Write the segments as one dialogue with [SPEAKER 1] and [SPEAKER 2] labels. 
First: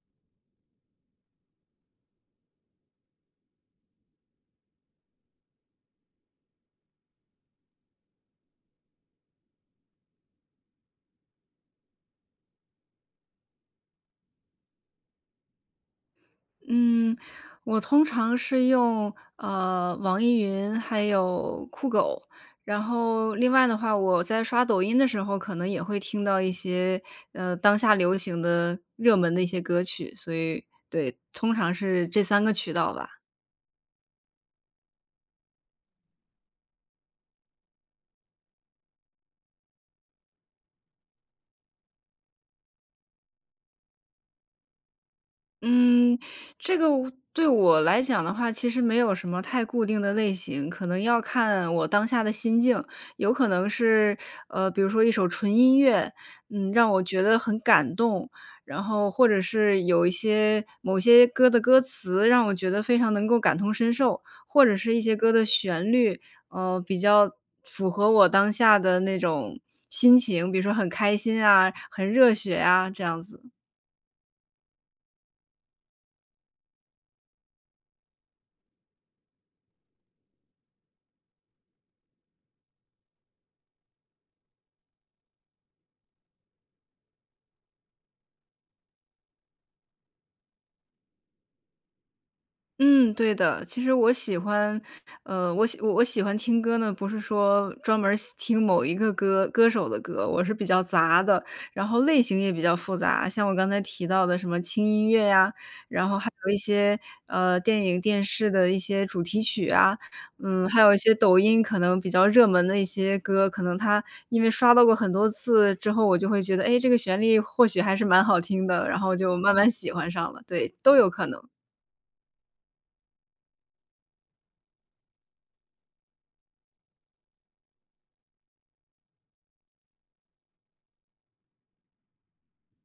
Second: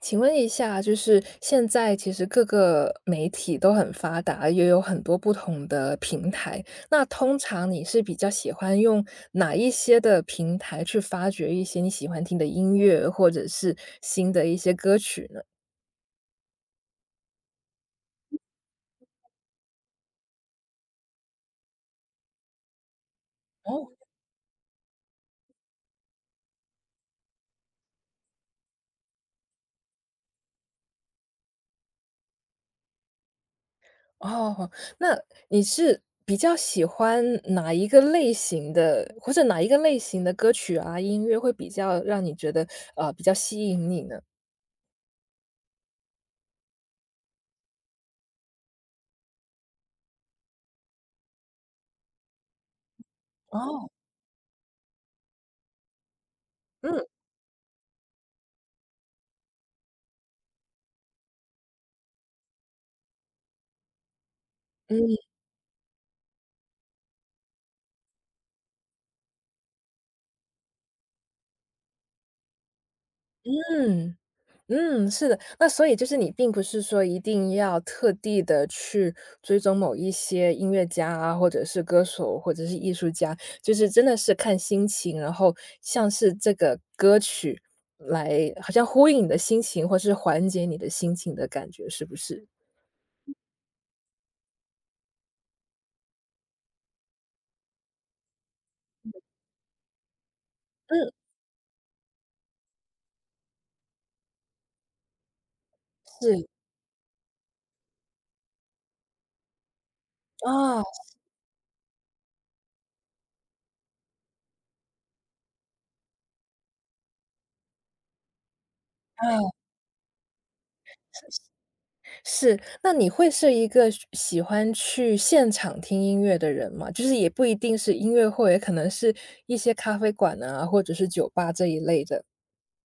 [SPEAKER 1] 请问一下，就是现在其实各个媒体都很发达，也有很多不同的平台。那通常你是比较喜欢用哪一些的平台去发掘一些你喜欢听的音乐，或者是新的一些歌曲呢？
[SPEAKER 2] 嗯，我通常是用网易云还有酷狗，然后另外的
[SPEAKER 1] 哦，
[SPEAKER 2] 话，我在刷抖音的时候，可能也会听到一些当下流行的热门的一些歌曲，所以对，通常是这三个渠道吧。
[SPEAKER 1] 哦，那你是比较喜欢哪一个类型的，或者哪一个类型的歌曲啊，音乐会比较让你觉得比较吸引你呢？
[SPEAKER 2] 嗯，这个对我来讲的话，其实没有什么太固定的类型，可能要看我当下的心境。有可能
[SPEAKER 1] 哦，
[SPEAKER 2] 是，比如说一首纯音乐，嗯，让我
[SPEAKER 1] 嗯
[SPEAKER 2] 觉得很感动，然后或者是有一些某些歌的歌词让我觉得非常能够感同身受，或者是一些歌
[SPEAKER 1] 嗯
[SPEAKER 2] 的旋律，比较符合我当下的那种心情，比如说很开心啊，很热血啊，这样子。
[SPEAKER 1] 嗯。嗯，是的。那所以就是你并不是说一定要特地的去追踪某一些音乐家啊，或者是歌手，或者是艺术家，就是真的是看心情，然后像是这个歌曲来好像呼应你的心情，或是缓解你的心情的感觉，是不是？
[SPEAKER 2] 嗯，对的。其实我喜欢，我喜欢听歌呢，不是说专门儿喜听某一个歌手的歌，我是比较
[SPEAKER 1] 嗯，
[SPEAKER 2] 杂的，然后类型也比较复杂。像我刚才提到的什么轻音乐呀，然后还
[SPEAKER 1] 是，
[SPEAKER 2] 有一些电影、电视的一些主题曲啊，嗯，还
[SPEAKER 1] 啊，
[SPEAKER 2] 有一些抖音可能比较热门的一些歌，可能它因为刷到过很多次之后，我就会觉得，哎，这个旋律或许还是蛮好听的，然后
[SPEAKER 1] 啊。
[SPEAKER 2] 就慢慢喜欢上了。对，都有可能。
[SPEAKER 1] 是，那你会是一个喜欢去现场听音乐的人吗？就是也不一定是音乐会，可能是一些咖啡馆啊，或者是酒吧这一类的。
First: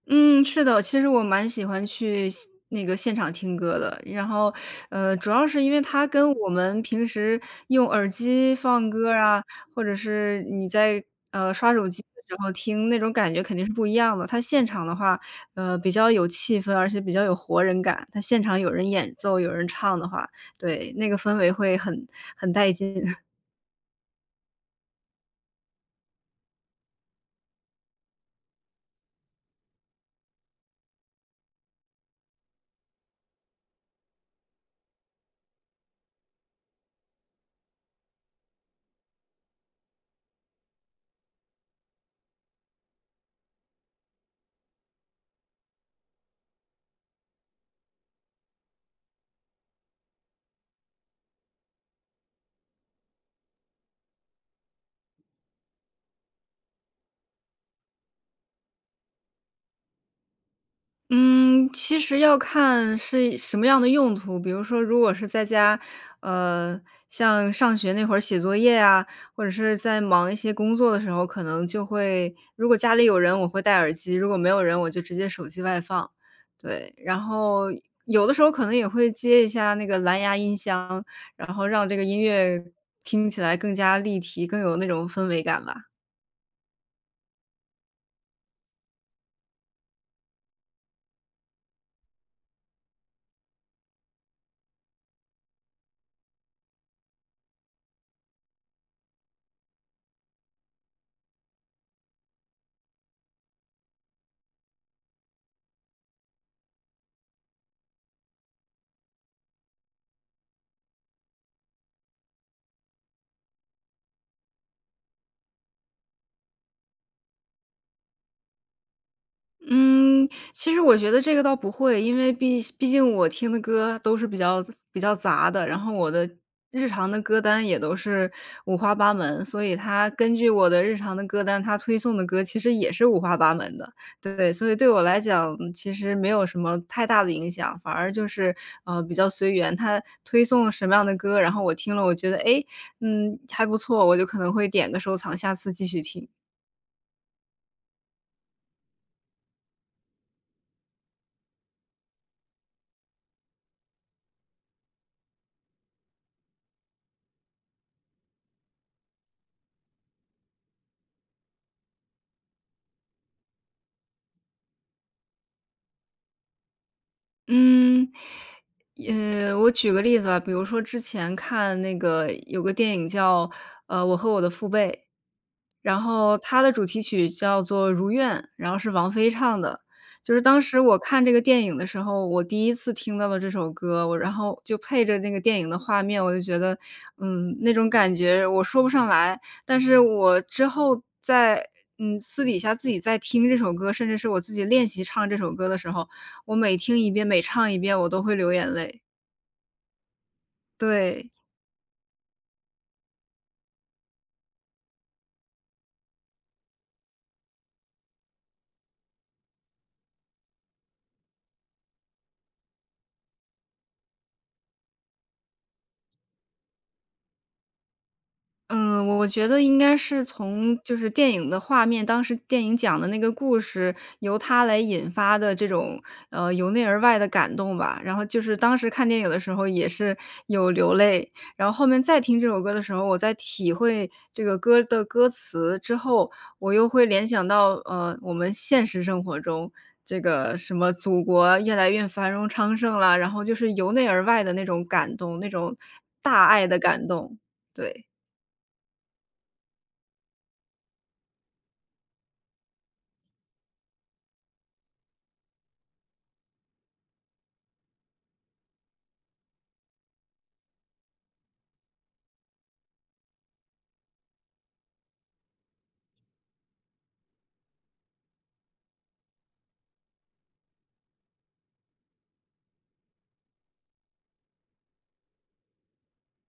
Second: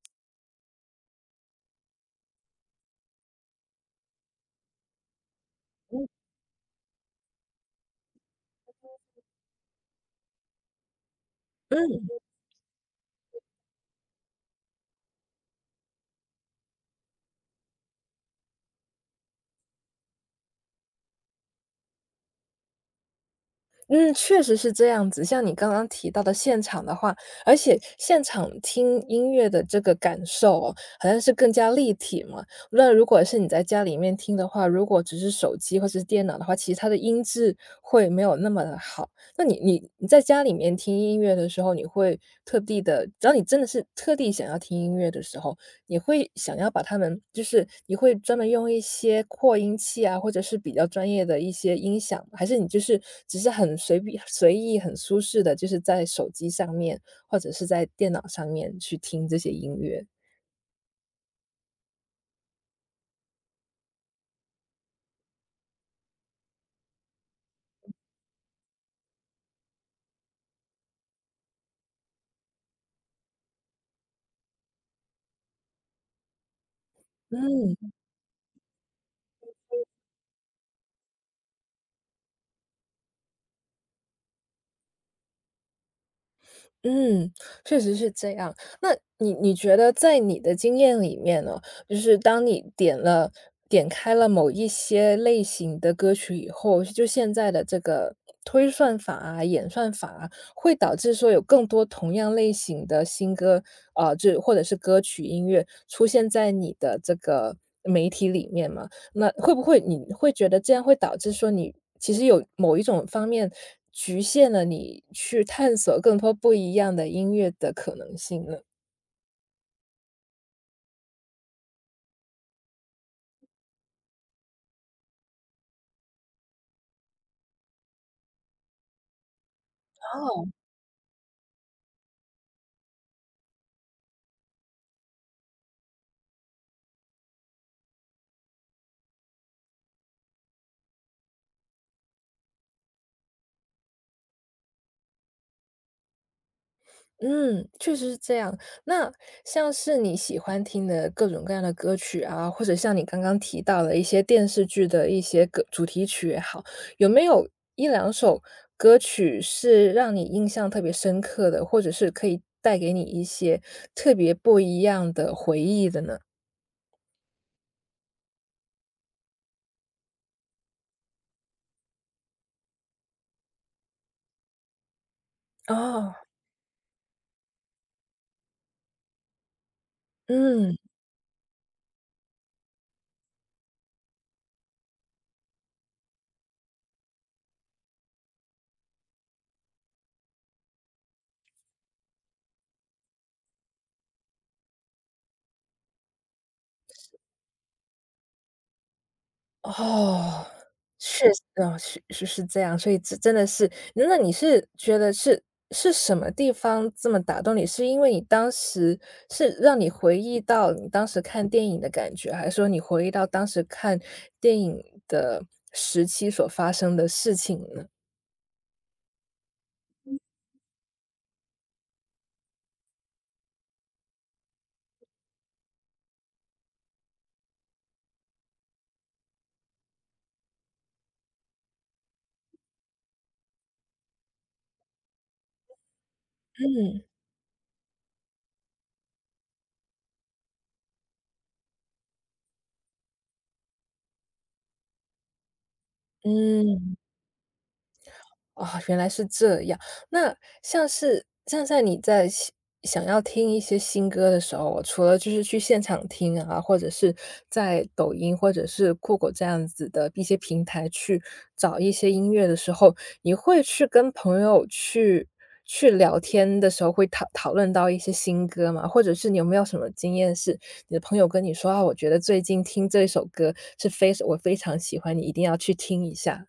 [SPEAKER 2] 嗯，是的，其实我蛮喜欢去现那个现场听歌的。然后，主要是因为它
[SPEAKER 1] 嗯，
[SPEAKER 2] 跟我们平时用耳机放歌啊，或者是你在，刷手机
[SPEAKER 1] 嗯。
[SPEAKER 2] 的时候听，那种感觉肯定是不一样的。它现场的话，比较有气氛，而且比较有活人感。它现场有人演奏，有人唱的话，对，那个氛围会很带劲。
[SPEAKER 1] 嗯，确实是这样子。像你刚刚提到的现场的话，而且现场听音乐的这个感受哦，好像是更加立体嘛。那如果是你在家里面听的话，如果只是手机或者是电脑的话，其实它的音质会没有那么的好。那你在家里面听音乐的时候，你会特地的，只要你真的是特地想要听音乐的时候，你会想要把它们就是你会专门用一些扩音器啊，或者是比较专业的一些音响，还是你就是只是很随便随意、很舒适的，就是在手机上面，或者是在电脑上面去听这些音乐？
[SPEAKER 2] 嗯，其实要看是什么样的用途。比如说，如果是在家，呃，像上学那会儿写作业啊，或者是在忙一些工作的时候，可能就会如果家里有人，我会戴耳机；如果没有人，我就直接手机外放。对，然后
[SPEAKER 1] 嗯。
[SPEAKER 2] 有的时候可能也会接一下那个蓝牙音箱，然后让这个音乐听起来更加立体，更有那种氛围感吧。
[SPEAKER 1] 嗯，确实是这样。那你觉得在你的经验里面呢，就是当你点开了某一些类型的歌曲以后，就现在的这个推算法啊、演算法啊，会导致说有更多同样类型的新歌啊，就或者是歌曲音乐出现在你的这个媒体里面吗？那会不会你会觉得这样会导致说你其实有某一种方面局限了你去探索更多不一样的音乐的可能性呢？
[SPEAKER 2] 嗯，其实我觉得这个倒不会，因为毕竟我听的歌都是比较杂的，然后我的日常的歌单也都是五花八门，所以它根
[SPEAKER 1] 哦。
[SPEAKER 2] 据我的日常的歌单，它推送的歌其实也是五花八门的。对，所以对我来讲，其实没有什么太大的影响，反而就是比较随缘，它推送什么样的歌，然后我听了我觉得诶，嗯还不错，我就可能会点个收藏，下次继续听。
[SPEAKER 1] 嗯，确实是这样。那像是你喜欢听的各种各样的歌曲啊，或者像你刚刚提到的一些电视剧的一些歌主题曲也好，有没有一两首歌曲是让你印象特别深刻的，或者是可以带给你一些特别不一样的回忆的呢？
[SPEAKER 2] 嗯，我举个例子吧，比如说之前看那个有个电影叫，《我和我的父辈》。然
[SPEAKER 1] 哦，
[SPEAKER 2] 后它的主题曲叫做《如愿》，然后是王菲唱的。就是当
[SPEAKER 1] 嗯，
[SPEAKER 2] 时我看这个电影的时候，我第一次听到了这首歌，我然后就配着那个电影的画面，我就觉得，嗯，那种感觉我说不上来。但是我之后在嗯，私底下自己在听这首歌，甚至是我自己练习唱这首歌的时候，我每听一遍，每唱一遍，我都会流眼泪，
[SPEAKER 1] 哦，确
[SPEAKER 2] 对。
[SPEAKER 1] 实哦，是这样，所以这真的是那你是觉得是什么地方这么打动你？是因为你当时是让你回忆到你当时看电影的感觉，还是说你回忆到当时看电影的时期所发生的事情呢？
[SPEAKER 2] 嗯，我觉得应该是从就是电影的画面，当时电影讲的那个故事，由它来引发的这种，由内而外的感动吧。然后就是当时看电影的时候也是有流泪，然后后面再听这首歌的时候，我在体会这个歌的歌词之后，我又
[SPEAKER 1] 嗯，
[SPEAKER 2] 会联想到，我们现实生活中这个什么祖国越来越繁荣昌盛了，然后就是由内而外的那种感动，那种大爱的
[SPEAKER 1] 嗯。
[SPEAKER 2] 感动，对。
[SPEAKER 1] 哦，原来是这样。那像是像在你在想要听一些新歌的时候，除了就是去现场听啊，或者是在抖音或者是酷狗这样子的一些平台去找一些音乐的时候，你会去跟朋友去聊天的时候，会讨论到一些新歌吗？或者是你有没有什么经验是，你的朋友跟你说：“啊，我觉得最近听这一首歌是非常喜欢，你一定要去听一下。”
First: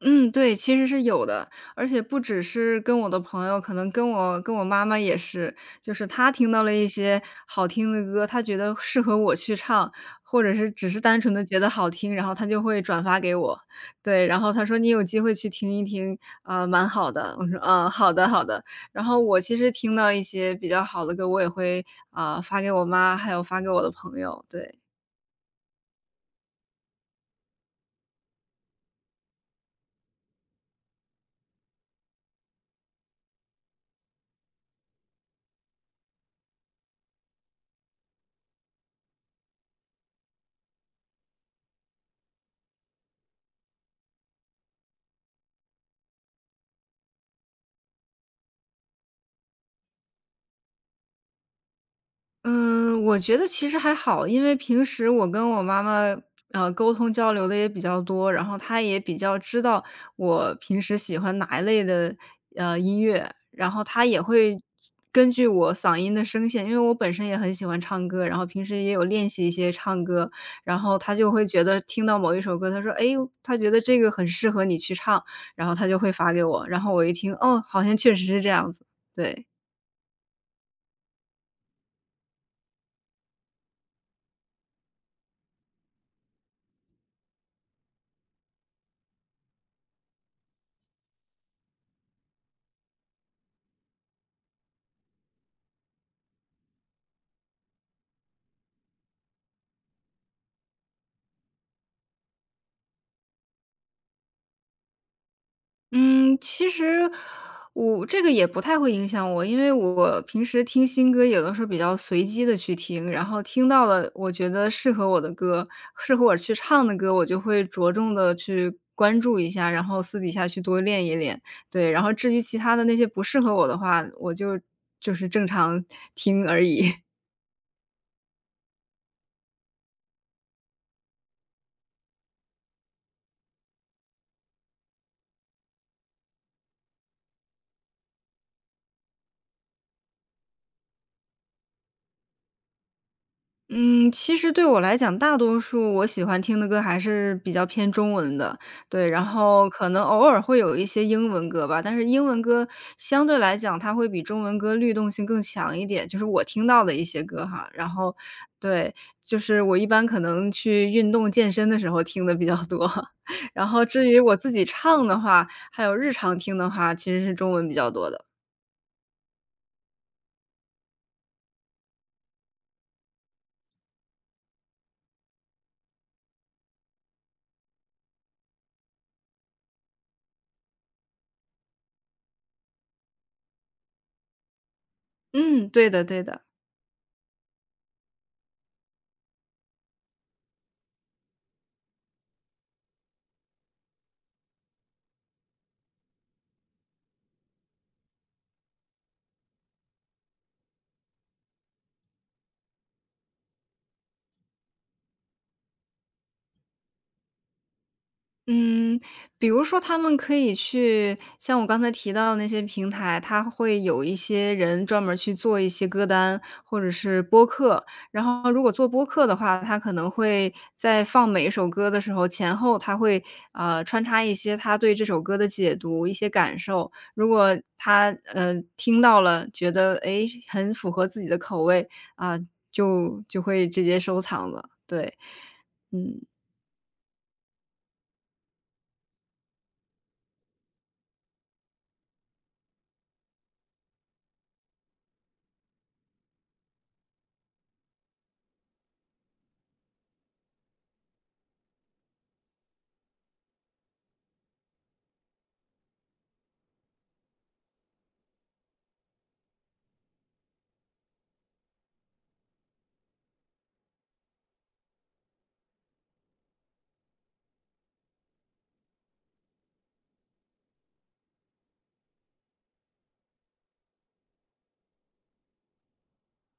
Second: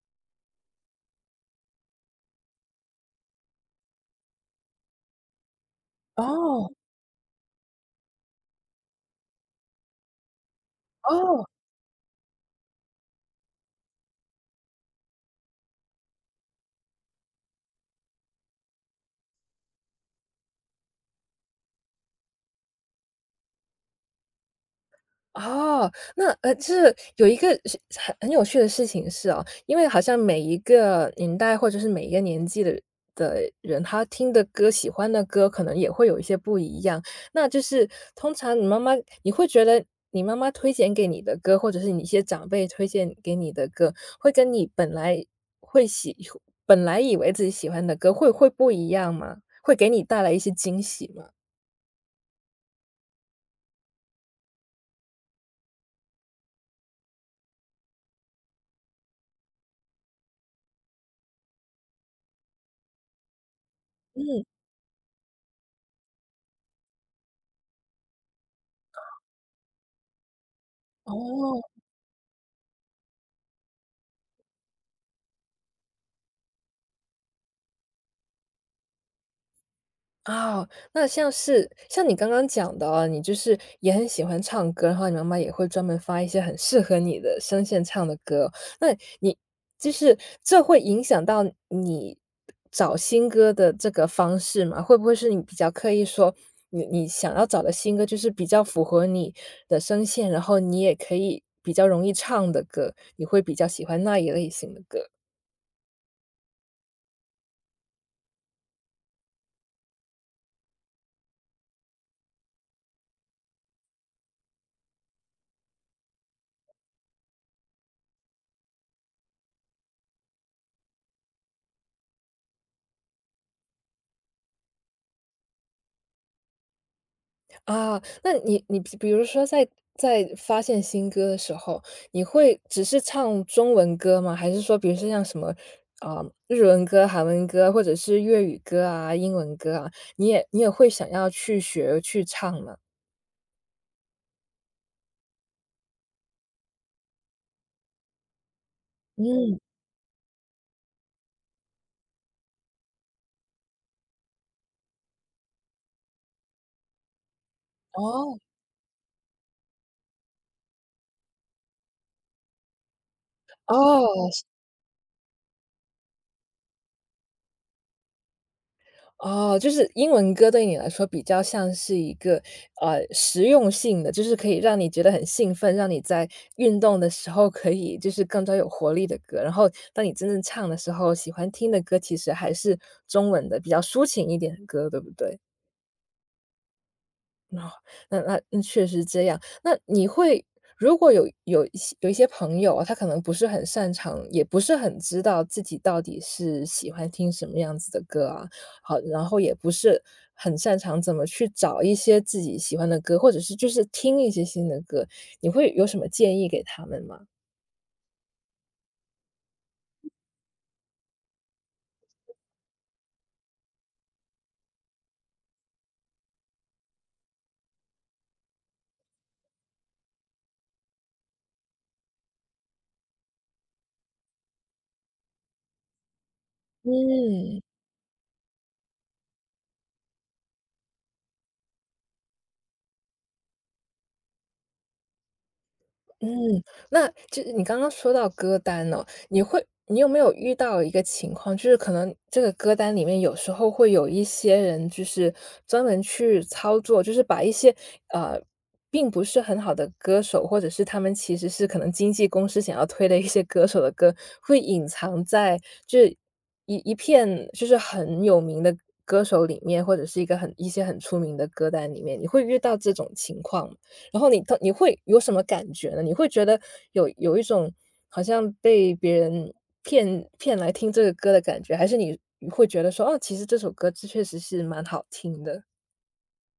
[SPEAKER 2] 嗯，对，其实是有的，而且不只是跟我的朋友，可能跟我妈妈也是，就是她听到
[SPEAKER 1] 哦，
[SPEAKER 2] 了一些好听的歌，她觉得适合我去唱，或者是只是单纯的
[SPEAKER 1] 哦。
[SPEAKER 2] 觉得好听，然后她就会转发给我。对，然后她说：“你有机会去听一听，啊，蛮好的。”我说：“嗯，好的好的。”然后我其实听到一些比较好的歌，我也会，啊，发给我妈，还有发给我的朋友，对。
[SPEAKER 1] 哦，那就是有一个是很有趣的事情是哦，因为好像每一个年代或者是每一个年纪的人，他听的歌、喜欢的歌可能也会有一些不一样。那就是通常你妈妈，你会觉得你妈妈推荐给你的歌，或者是你一些长辈推荐给你的歌，会跟你本来会喜本来以为自己喜欢的歌会不一样吗？会给你带来一些惊喜吗？
[SPEAKER 2] 嗯，我觉得其实还好，因为平时我跟我妈妈，沟通交流的也比较多，然后她也比较知道我平时喜欢哪一类的，音乐，然后她也
[SPEAKER 1] 嗯，
[SPEAKER 2] 会根据我嗓音的声线因为我本身也很喜欢唱歌，然后平时也有练习一些唱歌，然后她就会觉
[SPEAKER 1] 哦。
[SPEAKER 2] 得听到某一首歌，她说：“诶，她觉得这个很适合你去唱。”然后她就会发给我，然后我一听，哦，好像确实是这样子，对。
[SPEAKER 1] 哦，那像是像你刚刚讲的啊，你就是也很喜欢唱歌，然后你妈妈也会专门发一些很适合你的声线唱的歌。那你就是这会影响到你找新歌的这个方式吗？会不会是你比较刻意说，你想要找的新歌就是比较符合你的声线，然后你也可以比较容易唱的歌，你会比较喜欢那一类型的歌？
[SPEAKER 2] 嗯，其实我这个也不太会影响我，因为我平时听新歌有的时候比较随机的去听，然后听到了我觉得适合我的歌，适合我去唱的歌，我就会着重的去关注一下，然后私底下去多练一练，对。然后至于其他的那些不适合我的话，就是正常听而已。
[SPEAKER 1] 啊，那你比如说在在发现新歌的时候，你会只是唱中文歌吗？还是说比如说像什么，啊，日文歌、韩文歌，或者是粤语歌啊、英文歌啊，你也会想要去学去唱吗？
[SPEAKER 2] 嗯，其实对我来讲，大多数我喜欢听的歌还是比较偏中文的，对，然哦
[SPEAKER 1] 嗯，
[SPEAKER 2] 后可能偶尔会有一些英文歌吧，但是英文歌相对来讲，它会比中文歌律动性更强一点，就是我听到的一些歌哈。然后
[SPEAKER 1] 哦，
[SPEAKER 2] 对，就是我一般可能去运动健身的时候听的比较多，然后至于
[SPEAKER 1] 哦。
[SPEAKER 2] 我自己唱的话，还有日常听的话，其实是中文比较多的。
[SPEAKER 1] 哦，就是英文歌对你来说比较像是一个，实用性的，就是可以让你觉得很兴奋，让你在运动的时候可以就是更加有活力的歌，然后当你真正唱的时候，喜欢听的歌其实还是中文的，比较抒情一点的歌，对不对？
[SPEAKER 2] 嗯，对的对的。
[SPEAKER 1] 哦那嗯确实这样。那你会如果有一些朋友啊他可能不是很擅长，也不是很知道自己到底是喜欢听什么样子的歌啊，好，然后也不是很擅长怎么去找一些自己喜欢的歌，或者是就是听一些新的歌，你会有什么建议给他们吗？
[SPEAKER 2] 嗯，比如说他们可以去像我刚才提到的那些平台，他会有一些人专门儿去做一些歌单或者是播客。然后如果做播客的话，他可能会在放每一首歌的时候，前后他会，穿插一些他对这首歌的解读、一些感受。如果
[SPEAKER 1] 嗯，
[SPEAKER 2] 他，听到了，觉得，诶，很符合自己的口味，啊，就会直接收藏了，对，嗯。
[SPEAKER 1] 嗯，那就是你刚刚说到歌单哦，你有没有遇到一个情况，就是可能这个歌单里面有时候会有一些人，就是专门去操作，就是把一些呃，并不是很好的歌手，或者是他们其实是可能经纪公司想要推的一些歌手的歌，会隐藏在就是一片就是很有名的歌手里面，或者是一个一些很出名的歌单里面，你会遇到这种情况吗？然后你会有什么感觉呢？你会觉得有一种好像被别人骗来听这个歌的感觉，还是你你会觉得说，哦，其实这首歌这确实是蛮好听的？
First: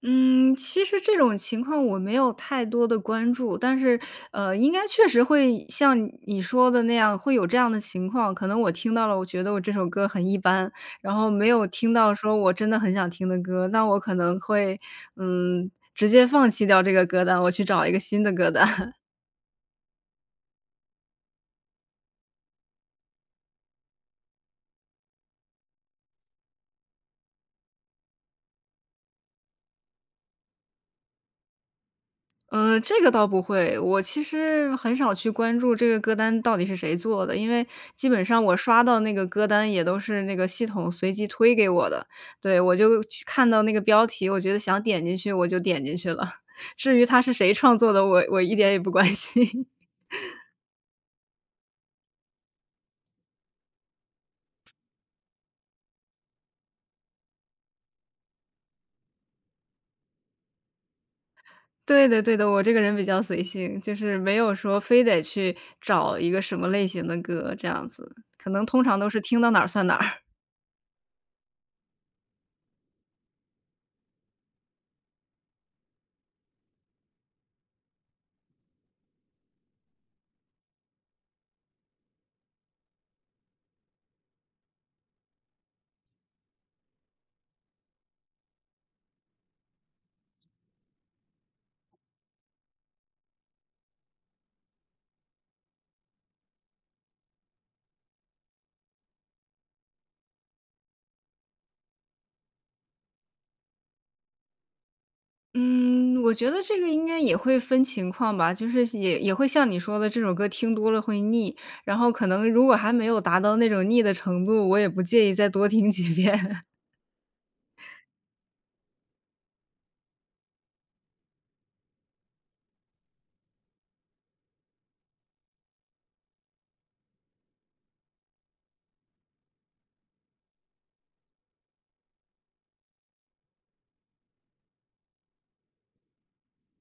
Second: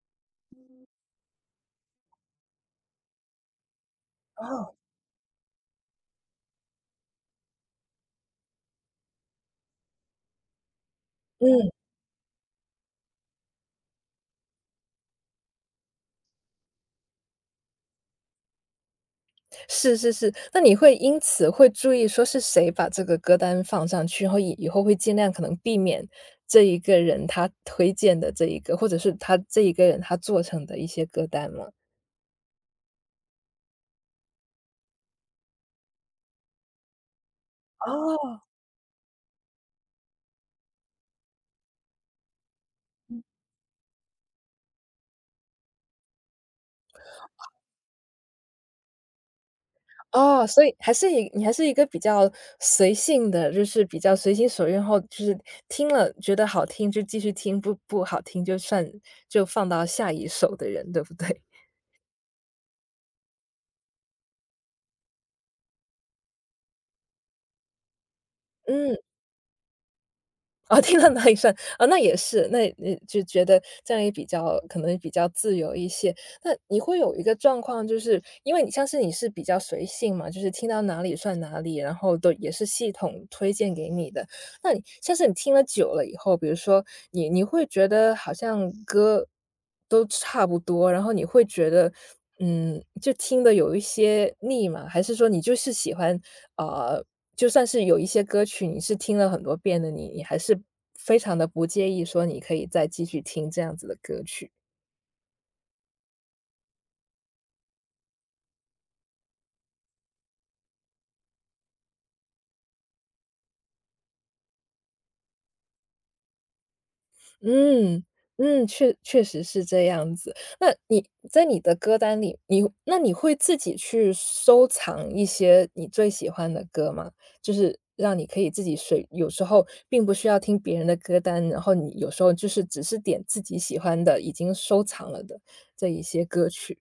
[SPEAKER 2] 嗯，其实这种情况我没有太多的关注，但是，应
[SPEAKER 1] 哦。
[SPEAKER 2] 该确实会像你说的那样，会有这样的情况。可能我听到了，我觉得我这首歌很一般，然后没有
[SPEAKER 1] 嗯，
[SPEAKER 2] 听到说我真的很想听的歌，那我可能会，嗯，直接放弃掉这个歌单，我去找一个新的歌单。
[SPEAKER 1] 是是是，那你会因此会注意说是谁把这个歌单放上去，然后以后会尽量可能避免这一个人他推荐的这一个，或者是他这一个人他做成的一些歌单吗？
[SPEAKER 2] 这个倒不会，我其实很少去关注这个歌单到底是谁做的，因为基本
[SPEAKER 1] 哦。
[SPEAKER 2] 上我刷到那个歌单也都是那个系统随机推给我的。对，我就去看到那个标题，我觉得想点进去我就点进去了，至于它是谁创作的，我一点也不关心。
[SPEAKER 1] 哦，所以还是一你还是一个比较随性的，就是比较随心所欲，然后就是听了觉得好听就继续听，不好听就算就放到下一首的人，对不对？
[SPEAKER 2] 对的对的，我这个人比较随性，就是没有说非得去找一个什么类型的歌这样子，可能通
[SPEAKER 1] 嗯，
[SPEAKER 2] 常都是听到哪儿算哪儿。
[SPEAKER 1] 哦，听到哪里算啊，哦，那也是，那你就觉得这样也比较可能比较自由一些。那你会有一个状况，就是因为你像是你是比较随性嘛，就是听到哪里算哪里，然后都也是系统推荐给你的。那你像是你听了久了以后，比如说你会觉得好像歌都差不多，然后你会觉得，嗯，就听的有一些腻吗？还是说你就是喜欢，呃，就算是有一些歌曲你是听了很多遍的，你还是非常的不介意说你可以再继续听这样子的歌曲？
[SPEAKER 2] 嗯，我觉得这个应该也会分情况吧，就是也会像你说的，这首歌听多了会腻，然后可能如果还没有达到那种腻的程度，我也不介意再多听几遍。
[SPEAKER 1] 嗯，嗯，确实是这样子。那你在你的歌单里，你会自己去收藏一些你最喜欢的歌吗？就是让你可以自己随有时候并不需要听别人的歌单，然后你有时候就是只是点自己喜欢的，已经收藏了的这一些歌曲。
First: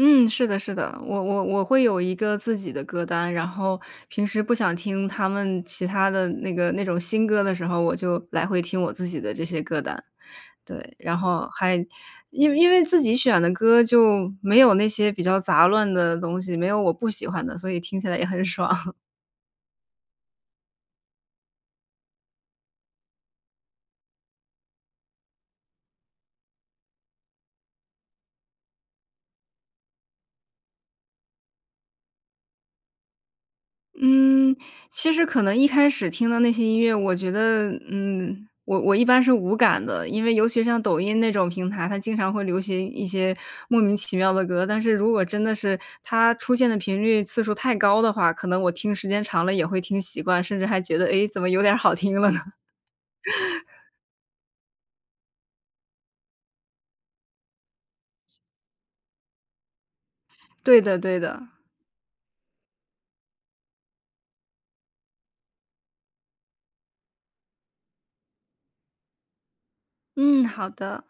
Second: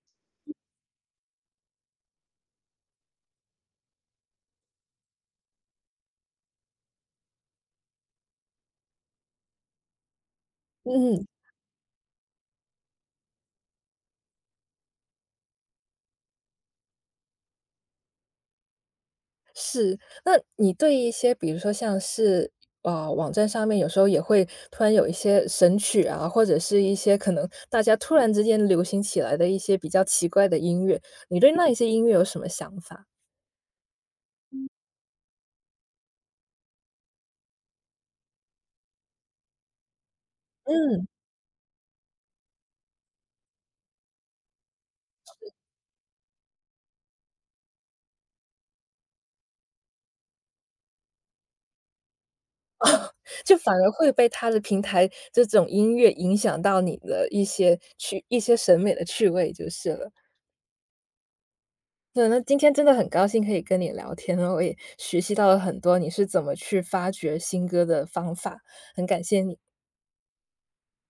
[SPEAKER 2] 嗯，是的，是的，我会有一个自己的歌单，然后平时不想听他们其他的那个那种新歌的时候，我就来回听我自己的这些歌单。对，然
[SPEAKER 1] 嗯。
[SPEAKER 2] 后还因为自己选的歌就没有那些比较杂乱的东西，没有我不喜欢的，所以听起来也很爽。
[SPEAKER 1] 是，那你对一些比如说像是啊，网站上面有时候也会突然有一些神曲啊，或者是一些可能大家突然之间流行起来的一些比较奇怪的音乐，你对那一些音乐有什么想法？
[SPEAKER 2] 嗯，其实可能一开始听的那些音乐，我觉得，嗯，我一般是无感的，因为尤其像抖
[SPEAKER 1] 嗯，
[SPEAKER 2] 音那种平台，它经常会流行一些莫名其妙的歌。但是如果真的是它出现的频率次数太高的话，可能我听时间长了也会听习惯，甚至还觉得，诶，怎么有点儿好听了呢？
[SPEAKER 1] 就反而会被它的平台这种音乐影响到你的一些审美的趣味就是了。
[SPEAKER 2] 对的对的，
[SPEAKER 1] 对，那今天真的很高兴可以跟你聊天哦，我也学习到了很多你是怎么去发掘新歌的方法，很感谢你。
[SPEAKER 2] 嗯，好的。